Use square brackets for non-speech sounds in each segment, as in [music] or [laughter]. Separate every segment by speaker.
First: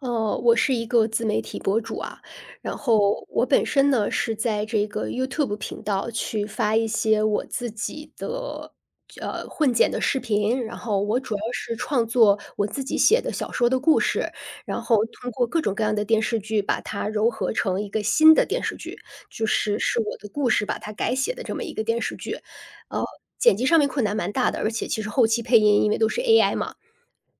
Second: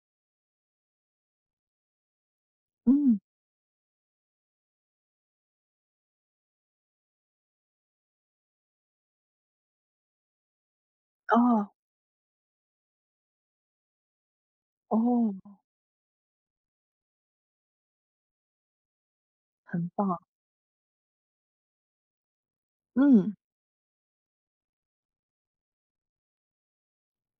Speaker 1: 我是一个自媒体博主啊，然
Speaker 2: 嗯。
Speaker 1: 后我本身呢是在这个 YouTube 频道去发一些我自己的混剪的视频，然后我主要
Speaker 2: 哦。
Speaker 1: 是创作我自己写的小说的故事，然后通
Speaker 2: 哦。
Speaker 1: 过各种各样的电视剧把它糅合成一个新的电视剧，就是
Speaker 2: 很
Speaker 1: 是我
Speaker 2: 棒。
Speaker 1: 的故事把它改写的这么一个电视剧。呃，
Speaker 2: 嗯。
Speaker 1: 剪辑上面困难蛮大的，而且其实后期配音因为都是 AI 嘛。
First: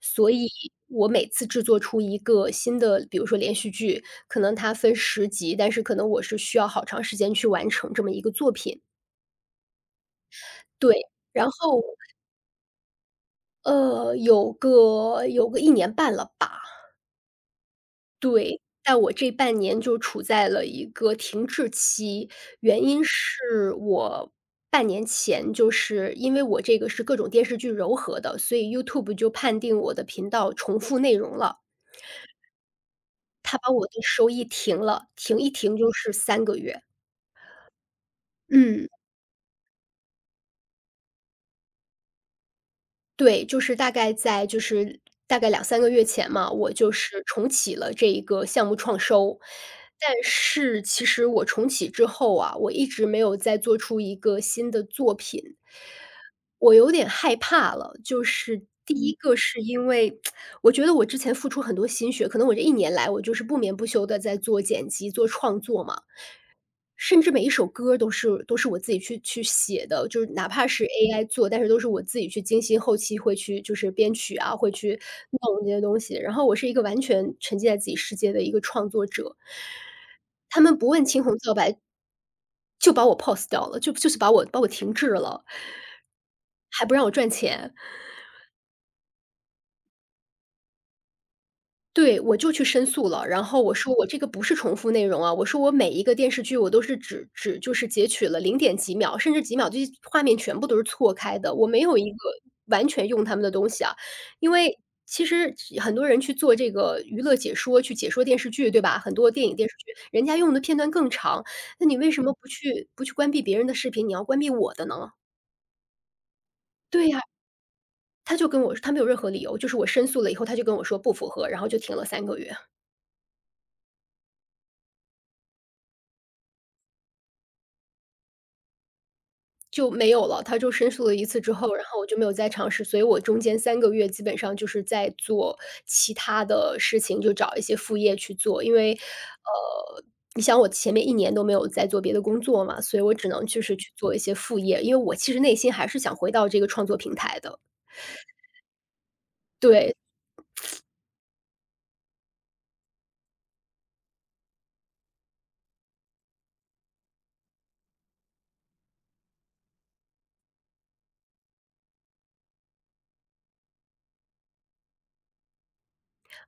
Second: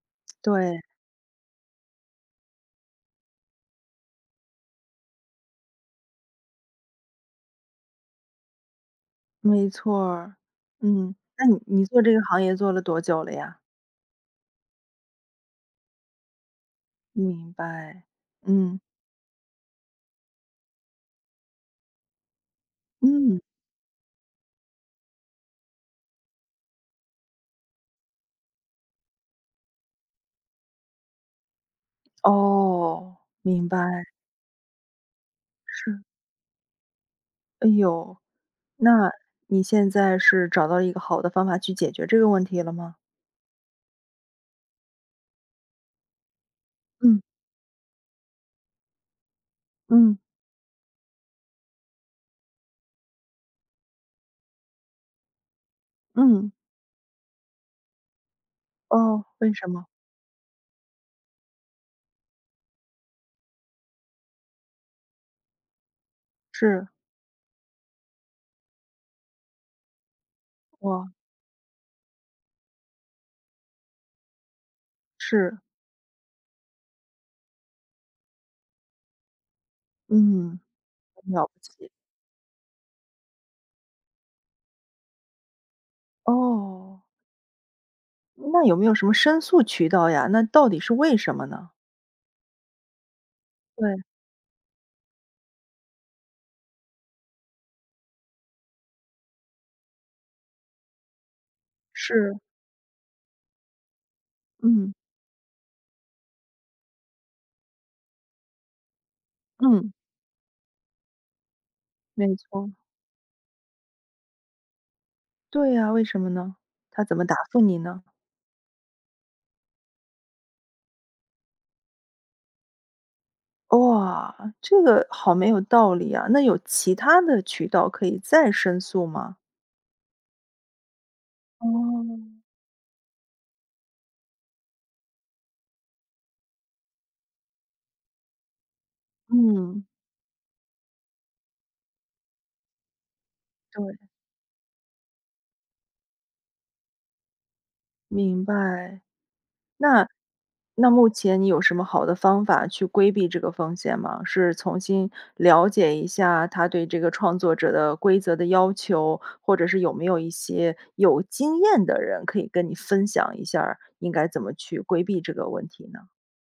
Speaker 1: 所以
Speaker 2: 对。
Speaker 1: 我每次制作出一个新的，比如说连续剧，可能它分十集，但是可能我是需要好长时间去完成这么一个作品。
Speaker 2: 没错儿。
Speaker 1: 对，
Speaker 2: 嗯，那
Speaker 1: 然
Speaker 2: 你
Speaker 1: 后，
Speaker 2: 你做这个行业做了多久了呀？
Speaker 1: 有个一年半了吧，
Speaker 2: 明白。
Speaker 1: 对。
Speaker 2: 嗯。
Speaker 1: 但我这半年就处在了一个停滞期，原因
Speaker 2: 嗯。
Speaker 1: 是我半年前就是因为我这个是各种电视剧糅合的，所以 YouTube 就判定我的频道重复内容了。
Speaker 2: 哦，
Speaker 1: 他
Speaker 2: 明
Speaker 1: 把
Speaker 2: 白。
Speaker 1: 我的收益停了，停一停就
Speaker 2: 是。
Speaker 1: 是三个月。
Speaker 2: 哎呦，
Speaker 1: 嗯。
Speaker 2: 那你现在是找到了一个好的方法去解决这个问题了吗？
Speaker 1: 对，就是大概在就是大概两三个月前嘛，我就
Speaker 2: 嗯。
Speaker 1: 是重启了这一个项目创收。但
Speaker 2: 嗯。
Speaker 1: 是其实我重启之后啊，我一直没有再做出一个新的作品，
Speaker 2: 嗯。
Speaker 1: 我有点害怕了。就是第一
Speaker 2: 哦，
Speaker 1: 个
Speaker 2: 为
Speaker 1: 是
Speaker 2: 什么？
Speaker 1: 因为 [tsk] 我觉得我之前付出很多心血，可能我这一年来我就是不眠不休的在做剪辑、做创作嘛。
Speaker 2: 是。
Speaker 1: 甚至每一首歌儿都是我自己去写的，就是哪怕是
Speaker 2: 哇。
Speaker 1: AI 做，但是都是我自己去精心后期会去就是编曲啊，会去
Speaker 2: 是。
Speaker 1: 弄这些东西。然后我是一个完全沉浸在自己世界的一个创作者。
Speaker 2: 嗯。
Speaker 1: 他们不问青
Speaker 2: 很
Speaker 1: 红
Speaker 2: 了
Speaker 1: 皂
Speaker 2: 不
Speaker 1: 白
Speaker 2: 起。
Speaker 1: 就把我 pos e 掉了，就是把我停滞了。还不
Speaker 2: 哦，
Speaker 1: 让我赚钱。
Speaker 2: 那有没有什么申诉渠道呀？那到底是为什么呢？
Speaker 1: 对，我就去申诉了。然后我说
Speaker 2: 对。
Speaker 1: 我这个不是重复内容啊，我说我每一个电视剧我都是只就是截取了零点几秒，甚至几秒，这些画面全部都是错开的，我没有一个
Speaker 2: 是。
Speaker 1: 完全用他们的东西啊。因为
Speaker 2: 嗯。
Speaker 1: 其实很多人去做这个娱乐解说，去解说电视剧，对吧？很多电影、电视剧，
Speaker 2: 嗯。
Speaker 1: 人家用的片段更长，那你为什么
Speaker 2: 没
Speaker 1: 不
Speaker 2: 错。
Speaker 1: 去不去关闭别人的视频，你要关闭我的呢？
Speaker 2: 对呀，为什么呢？他
Speaker 1: 对
Speaker 2: 怎
Speaker 1: 呀，
Speaker 2: 么答复你呢？
Speaker 1: 他就跟我说他没有任何理由，就是我申诉了以后，他就跟我说不符合，然后就停了三个月。
Speaker 2: 哇，这个好没有道理啊，那有其他的渠道可以再申诉吗？
Speaker 1: 就没有了，他就申诉了一次之后，然后我就没有
Speaker 2: 哦。
Speaker 1: 再尝试，所以我中间三个月基本上就是在做其他的事情，就找一些副业去做。因为，
Speaker 2: 嗯。
Speaker 1: 你想我前面一年都没有在做别的工作嘛，所以我只能就是去
Speaker 2: 对。
Speaker 1: 做一些副业，因为我其实内心还是想回到这个创作平台的。
Speaker 2: 明白。
Speaker 1: 对，
Speaker 2: 那目前你有什么好的方法去规避这个风险吗？是重新了解一下他对这个创作者的规则的要求，或者是有没有一些有经验的人可以跟你分享一下儿应该怎么去规避这个问题呢？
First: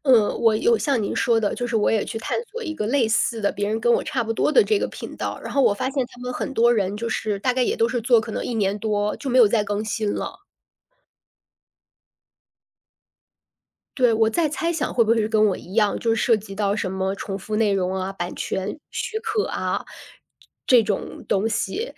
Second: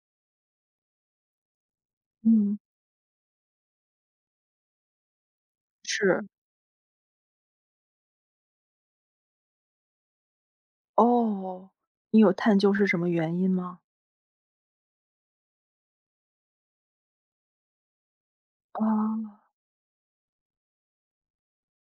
Speaker 1: 嗯，我有像您说的，就是我也去探
Speaker 2: 嗯。
Speaker 1: 索一个类似的，别人跟我差不多的这个频道，然后我发现
Speaker 2: 是。
Speaker 1: 他
Speaker 2: 嗯。
Speaker 1: 们很多人就是大概也都是做可能一年多就没有再更新了。
Speaker 2: 哦，你有探究是什么原因吗？
Speaker 1: 对，我在猜想会不会是跟我一样，就是涉及到什么重复内容啊、版权许可
Speaker 2: 哦。
Speaker 1: 啊，这种东西。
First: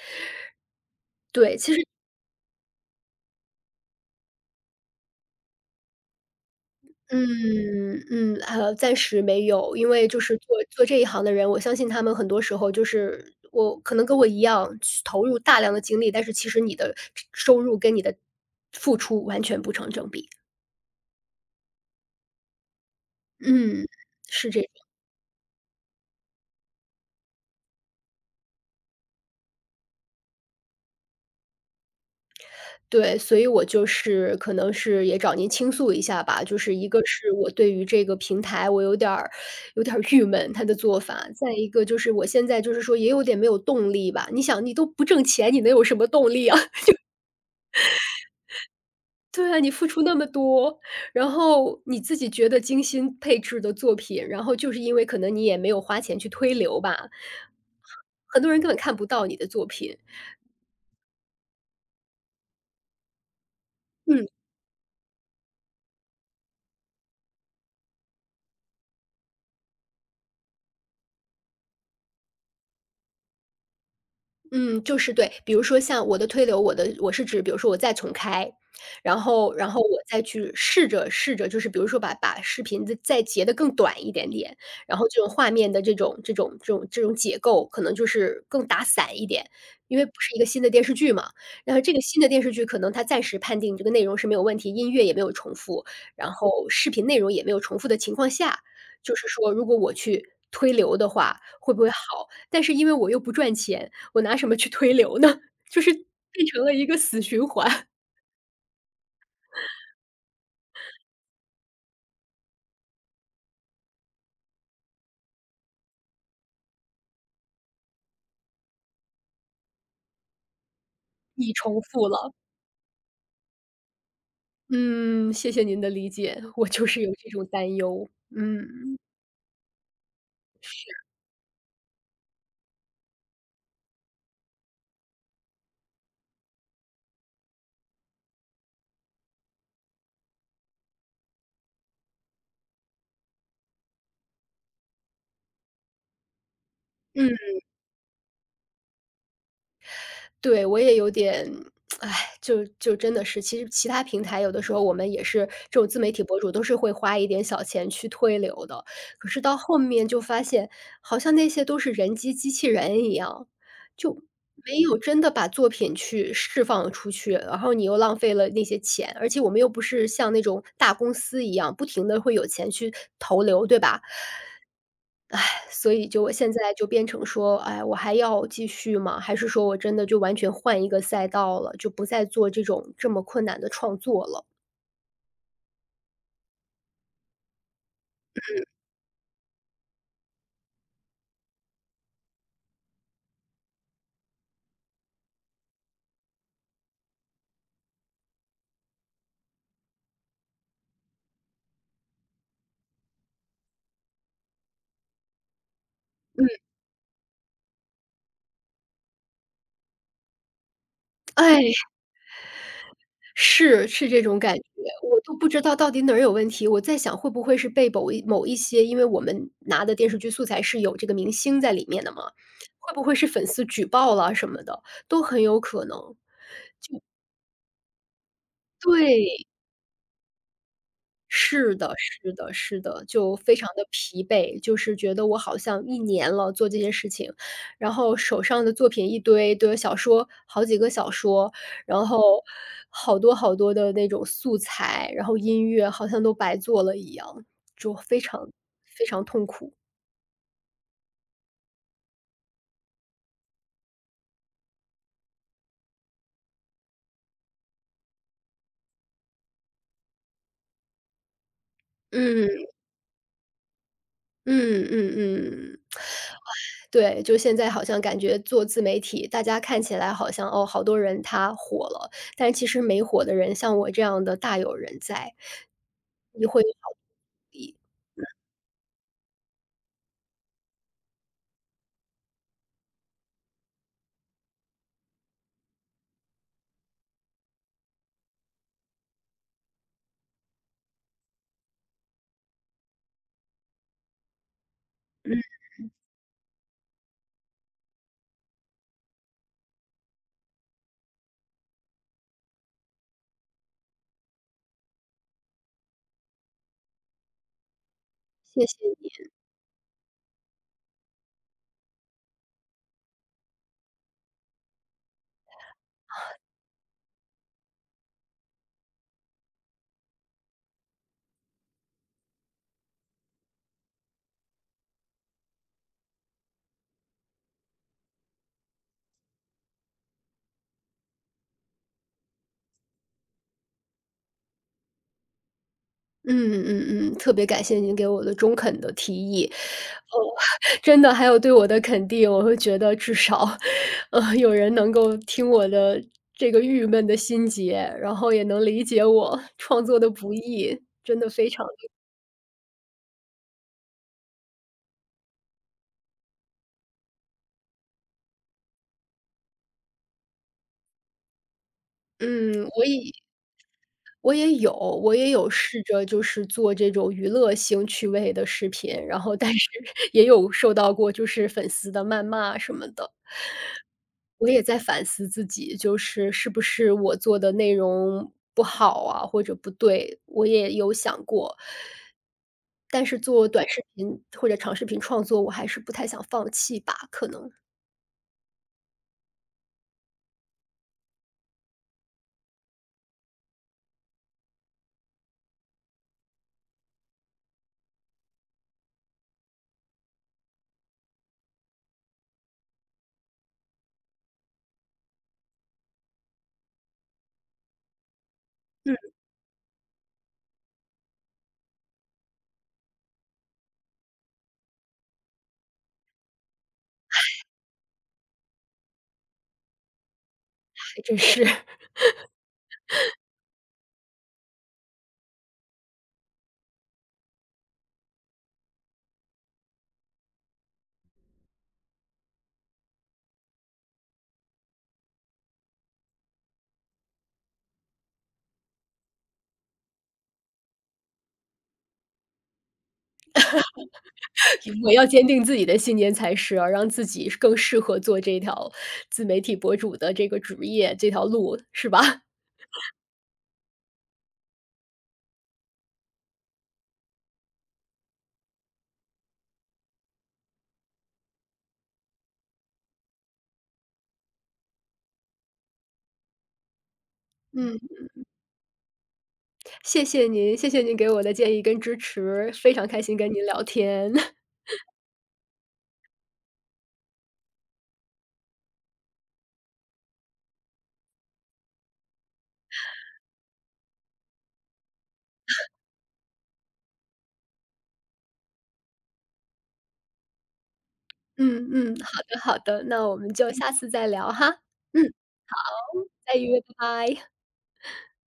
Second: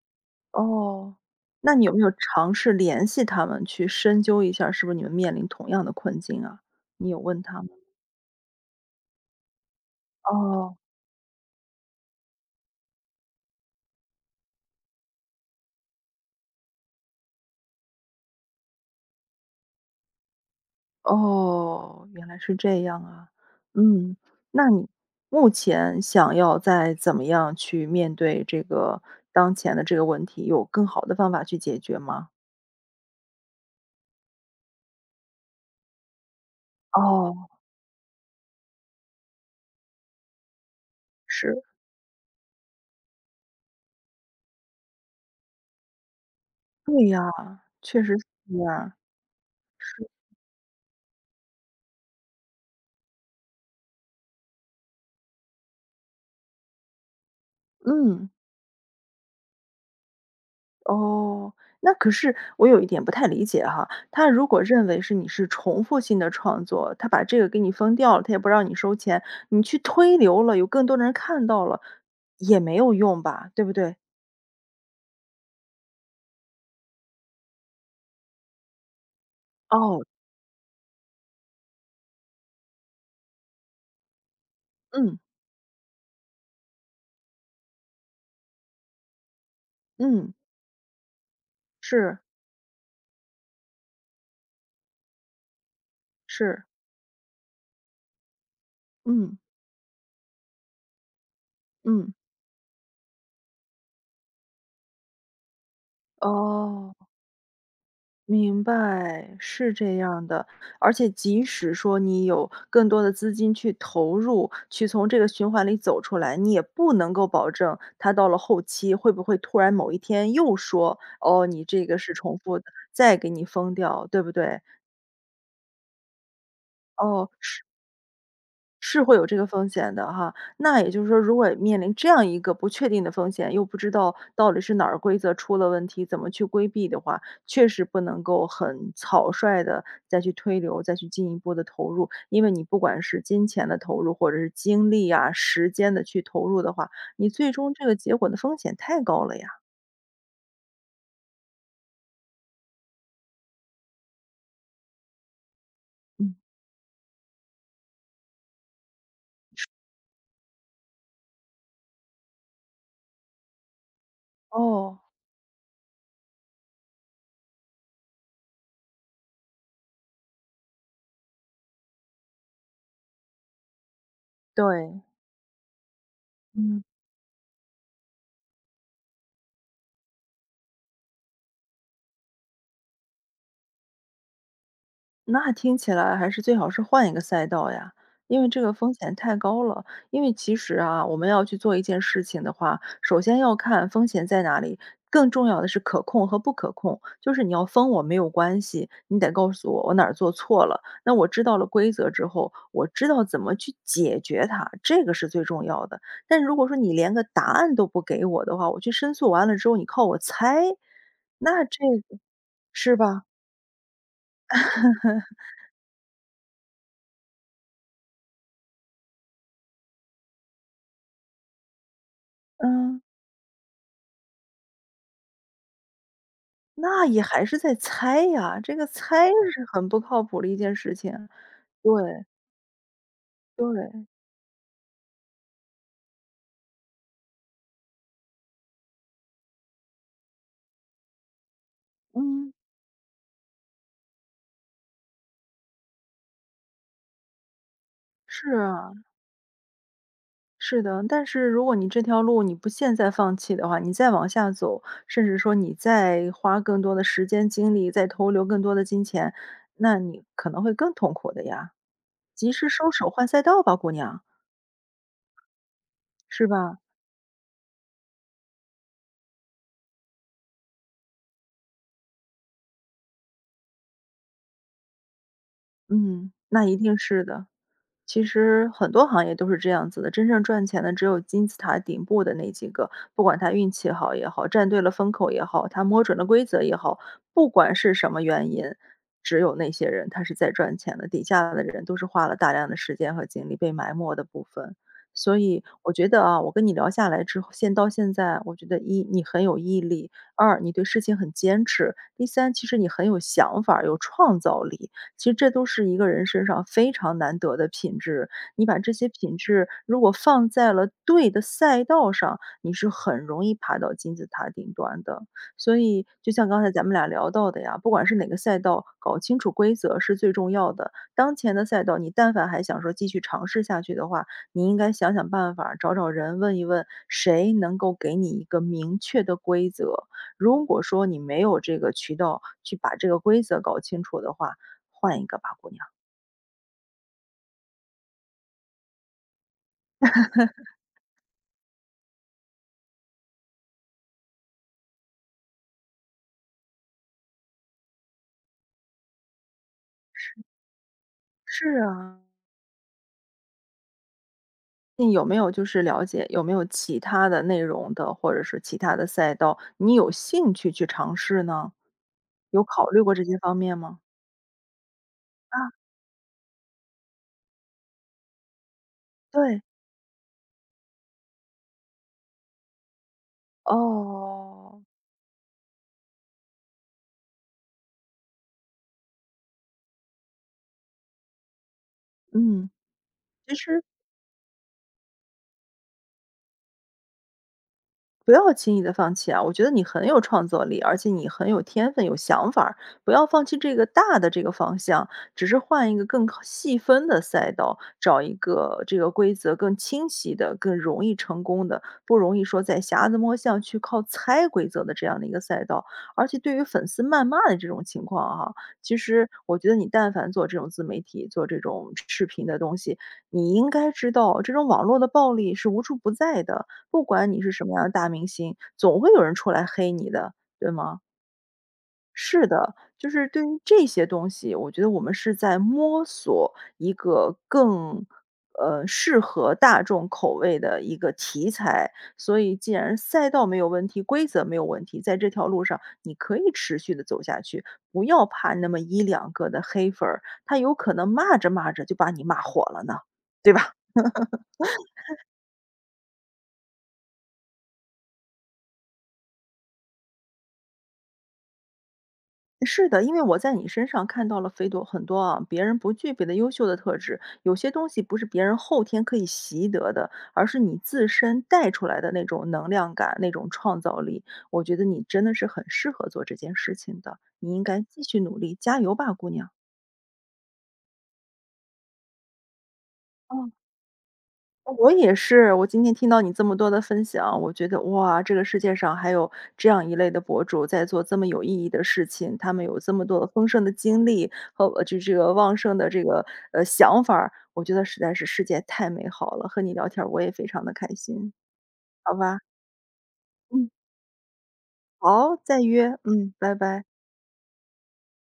Speaker 2: 哦，
Speaker 1: 对，
Speaker 2: 那
Speaker 1: 其
Speaker 2: 你
Speaker 1: 实
Speaker 2: 有没有尝试联系他们去深究一下儿是不是你们面临同样的困境啊？你有问他们吗？
Speaker 1: 嗯，嗯，暂时没有，因为就是做
Speaker 2: 哦。
Speaker 1: 做这一行的人，我相信他们很多时候就是我可能跟我一样去投入大量的精力，但是其实你的收入跟你的付出完全不成正比。
Speaker 2: 哦，原来是这样啊。
Speaker 1: 嗯，
Speaker 2: 嗯。
Speaker 1: 是这
Speaker 2: 那
Speaker 1: 样。
Speaker 2: 你目前想要再怎么样去面对这个当前的这个问题，有更好的方法去解决吗？
Speaker 1: 对，所以我就是可能是也找您倾诉一下吧，就是一个是
Speaker 2: 哦。
Speaker 1: 我对于这个平台我有点儿郁闷，它的做法。再
Speaker 2: 是。
Speaker 1: 一个就是我现在就是说也有点没有动力吧，你想你都不挣钱，你能有什么动力啊？[laughs]
Speaker 2: 对呀，确实是这样。
Speaker 1: 对啊，你付出
Speaker 2: 是。
Speaker 1: 那么多，然后你自己觉得精心配置的作品，然后就是因为可能你也没有花钱去推流吧，
Speaker 2: 嗯。
Speaker 1: 很多人根本看不到你的作品。
Speaker 2: 哦，那可是我有一点不太理解哈，
Speaker 1: 嗯。
Speaker 2: 他如果认为是你是重复性的创作，他把这个给你封掉了，他也不让你收钱，你去推流了，有更多的人看到了，也没有用吧，对不对？
Speaker 1: 嗯，就是对，比如说像我的推流，我的我是指，比如说我再重开，然后我
Speaker 2: 哦。
Speaker 1: 再去试着试着，就是比如说把视频再截的更短一点点，然后
Speaker 2: 嗯。
Speaker 1: 这种画面的这种解构，可能就是更打散一点，因为不
Speaker 2: 嗯。
Speaker 1: 是一个新的电视剧嘛。然后这个
Speaker 2: 是。
Speaker 1: 新的电视剧可能它暂时判定这个内容是没有问题，音乐也没有重复，然
Speaker 2: 是。
Speaker 1: 后视频内容也没有重复的情况下，就是
Speaker 2: 嗯。
Speaker 1: 说如果我去推流的话，会不会
Speaker 2: 嗯。
Speaker 1: 好？但是因为我又不赚钱。我拿什么去推流呢？[laughs] 就是变成了一
Speaker 2: 哦，
Speaker 1: 个死循环，[laughs]
Speaker 2: 明白，是这样的。而且即使说你有更多的资金去投入，去从这个循环里走出来，你也不能够保证它到了后期会不会突然某一天又说：“哦，
Speaker 1: 你
Speaker 2: 你
Speaker 1: 重
Speaker 2: 这个
Speaker 1: 复
Speaker 2: 是
Speaker 1: 了。
Speaker 2: 重复的。”再给你封掉，对不对？
Speaker 1: 嗯，谢谢您的理解，我就是有
Speaker 2: 哦，
Speaker 1: 这种
Speaker 2: 是。
Speaker 1: 担忧，嗯，嗯。
Speaker 2: 是会有这个风险的哈。那也就是说，如果面临这样一个不确定的风险，又不知道到底是哪儿规则出了问题，怎么去规避的话，确实不能够很草率的再去推流，再去进一步的投入。因为你不管是金钱的投入，或者是精力啊、时间的去投入的话，你最终这个结果的风险太高了呀。
Speaker 1: 对，我也有点，唉，就就真的是，其实其他平台有的时候我们也是这种自媒体
Speaker 2: 嗯。
Speaker 1: 博主，都是会花一点小钱去推流的。可是到后面就发现，好像那些都是人机机器人一样，就没
Speaker 2: 哦。
Speaker 1: 有真的把作品去释放出去，然后你又浪费了那些钱，而且我们又不是像那种大公司一样，不停的会有钱去投流，对吧？
Speaker 2: 对。
Speaker 1: 所以就我现在
Speaker 2: 嗯。
Speaker 1: 就变成说，哎，我还要继续吗？还是说我真的就完全换一个赛道了，就不再做这种这么困难的创作了？
Speaker 2: 那听起来还是最好是换一个赛道呀，因为这个风险太高了。因为其实啊，我们要去做一件事情的话，首先要看风险在哪里，更重要的是可控和不可控。就是你要封我没有关系，你得告诉我我哪儿做错了，那我知道了规则之后，我知道怎么去解决它，这个是最重要的。但
Speaker 1: 嗯，
Speaker 2: 如果说你连个答案都不给我的话，我去申诉完了之后，你靠我猜，那
Speaker 1: 哎，
Speaker 2: 这个是吧？
Speaker 1: 是这种感觉，我都不知道到底哪儿有问题。我在想会不会是被某一些因为我们拿的电视剧素材是有这个明星在里面的嘛，会
Speaker 2: 嗯。
Speaker 1: 不会是粉丝举报了什么的，都很有可能。
Speaker 2: 那也还是在猜呀，这个猜
Speaker 1: 对。
Speaker 2: 是很不靠谱的一件事情。
Speaker 1: 是的
Speaker 2: 对。
Speaker 1: 是的是的，就非常的
Speaker 2: 对。
Speaker 1: 疲惫，就是觉得我好像一年了做这些事情，然后手上的作品一堆，对，小说好几个小说，然后
Speaker 2: 嗯。
Speaker 1: 好多好多的那种素材，然后音乐好像都白做了一样，就非常
Speaker 2: 是啊。
Speaker 1: 非常痛苦。
Speaker 2: 是的。但是如果你这条路你不现在放弃的话，你再往下走，甚至说你再花更多的时间精力，再投流更多的金钱，那你可能会更痛苦的呀。及
Speaker 1: 嗯，
Speaker 2: 时收手换赛道吧，姑娘，
Speaker 1: 嗯嗯嗯。
Speaker 2: 是吧？
Speaker 1: 对，就现在好像感觉做自媒体，大家看起来好像哦，好多人他火了，但其实没火的人，像我这样的大有人在。
Speaker 2: 嗯，
Speaker 1: 你会
Speaker 2: 那一
Speaker 1: 好
Speaker 2: 定是的。其实很多行业都是这样子的，真正赚钱的只有金字塔顶部的那几个，不管他运气好也好，站对了风口也好，他摸准了规则也好，不管是什么原因，只有那些人他是在赚钱的，底下的人都是花了大量的时间和精力被埋没的部分。
Speaker 1: 嗯，
Speaker 2: 所以我觉得啊，我跟你聊下来之后，现在，我觉得一你很有毅力，二你对事情很坚持，第三其实你很有想法儿有创造力，其实这都是一个人身上非常难得的品质，
Speaker 1: 谢
Speaker 2: 你
Speaker 1: 谢
Speaker 2: 把这些
Speaker 1: 你，
Speaker 2: 品质如果放在了对的赛道上，你是很容易爬到金字塔顶端的。所以就像刚才咱们俩聊到的呀，不管是哪个赛道，搞清楚规则是最重要的。当前的赛道，你但凡还想说继续尝试下去的话，你应该想想办法，找找人问一问，谁能够给你一个明确的规则。如果说你没有这个渠道去把这个规则搞清楚的话，换一个吧，姑娘。
Speaker 1: 嗯嗯嗯，特别感谢您给我的中肯的提议，哦，[laughs] 真的还有对我的肯定，我会觉得至少，有人能够听我的这个郁闷的心结，然后也能理解我创作的不易，真的非常
Speaker 2: 是啊，那有没有就是了解有没有其他的内容的，或者是其他的赛道，你有兴趣去尝试呢？有
Speaker 1: 嗯，
Speaker 2: 考虑过这些方面吗？
Speaker 1: 我也有
Speaker 2: 啊。
Speaker 1: 试着就是做这种娱乐性趣味的视频，然后但
Speaker 2: 对。
Speaker 1: 是 [laughs] 也有受到过就是粉丝的谩骂什么的。我也在
Speaker 2: 哦。
Speaker 1: 反思自己，就是是不是我做的内容不好啊，或者不对，我也有想过。
Speaker 2: 嗯。
Speaker 1: 但是做
Speaker 2: 其
Speaker 1: 短
Speaker 2: 实
Speaker 1: 视频或者长视频创作，我还是不太想放弃吧，可能。
Speaker 2: 不要轻易的放弃啊！我觉得你很有创作力，而且你很有天分、有想法儿，不要放弃这个大的这个方向，只是换一个更靠细分的赛道，找一个这个规则更清晰的、更容易成功的，不容易说在瞎子摸象去靠猜规则的这样的一个赛道。而且对于粉丝谩骂的这种情况哈、
Speaker 1: 嗯，
Speaker 2: 其实我觉得你但凡做这种自媒体、做这种视频的东西，你应该知道这种网络的暴力是无处不在的。不管你是什么样的大明星，总会有人出来黑你的，对吗？
Speaker 1: 还真是。
Speaker 2: 是的，就是对于这些东西，我觉得我们是在摸索一个更，适合大众口味的一个题材。所以既然赛道没有问题，规则没有问题，在这条路上你可以持续的走下去，不要怕那么一两个的黑粉儿，他有可能骂着骂着就把你骂火了呢，对吧？
Speaker 1: 我要坚定自己的信念才是啊，让自己更适合做这条自媒体博主的这个职业，这条路，是吧？
Speaker 2: 是的，因为我在你身上看到了非多很多啊，别人不具备的优秀的特质。有些东西不是别人后天可以习得的，而是你自身带出来的那种能量感、那种创造力。我觉得你真的是很适合做这件事情的，你应
Speaker 1: 嗯，
Speaker 2: 该继续努力，加油吧，姑娘。
Speaker 1: 谢谢您，谢谢您给我的建议跟支持，非常开心跟您
Speaker 2: 嗯。
Speaker 1: 聊天。[laughs]
Speaker 2: 我也是，我今天听到你这么多的分享，我觉得哇，这个世界上还有这样一类的博主在做这么有意义的事情，他们有这么多的丰盛的经历和这个旺盛的这个想法儿，我觉得实在是世界太美好了。和你聊天儿我也非常的开心，
Speaker 1: 嗯嗯，
Speaker 2: 好
Speaker 1: 好
Speaker 2: 吧？
Speaker 1: 的好的，那我们就
Speaker 2: 嗯。
Speaker 1: 下次再聊哈。嗯，
Speaker 2: 好，再约，嗯，
Speaker 1: 再
Speaker 2: 拜
Speaker 1: 约，拜
Speaker 2: 拜。
Speaker 1: 拜。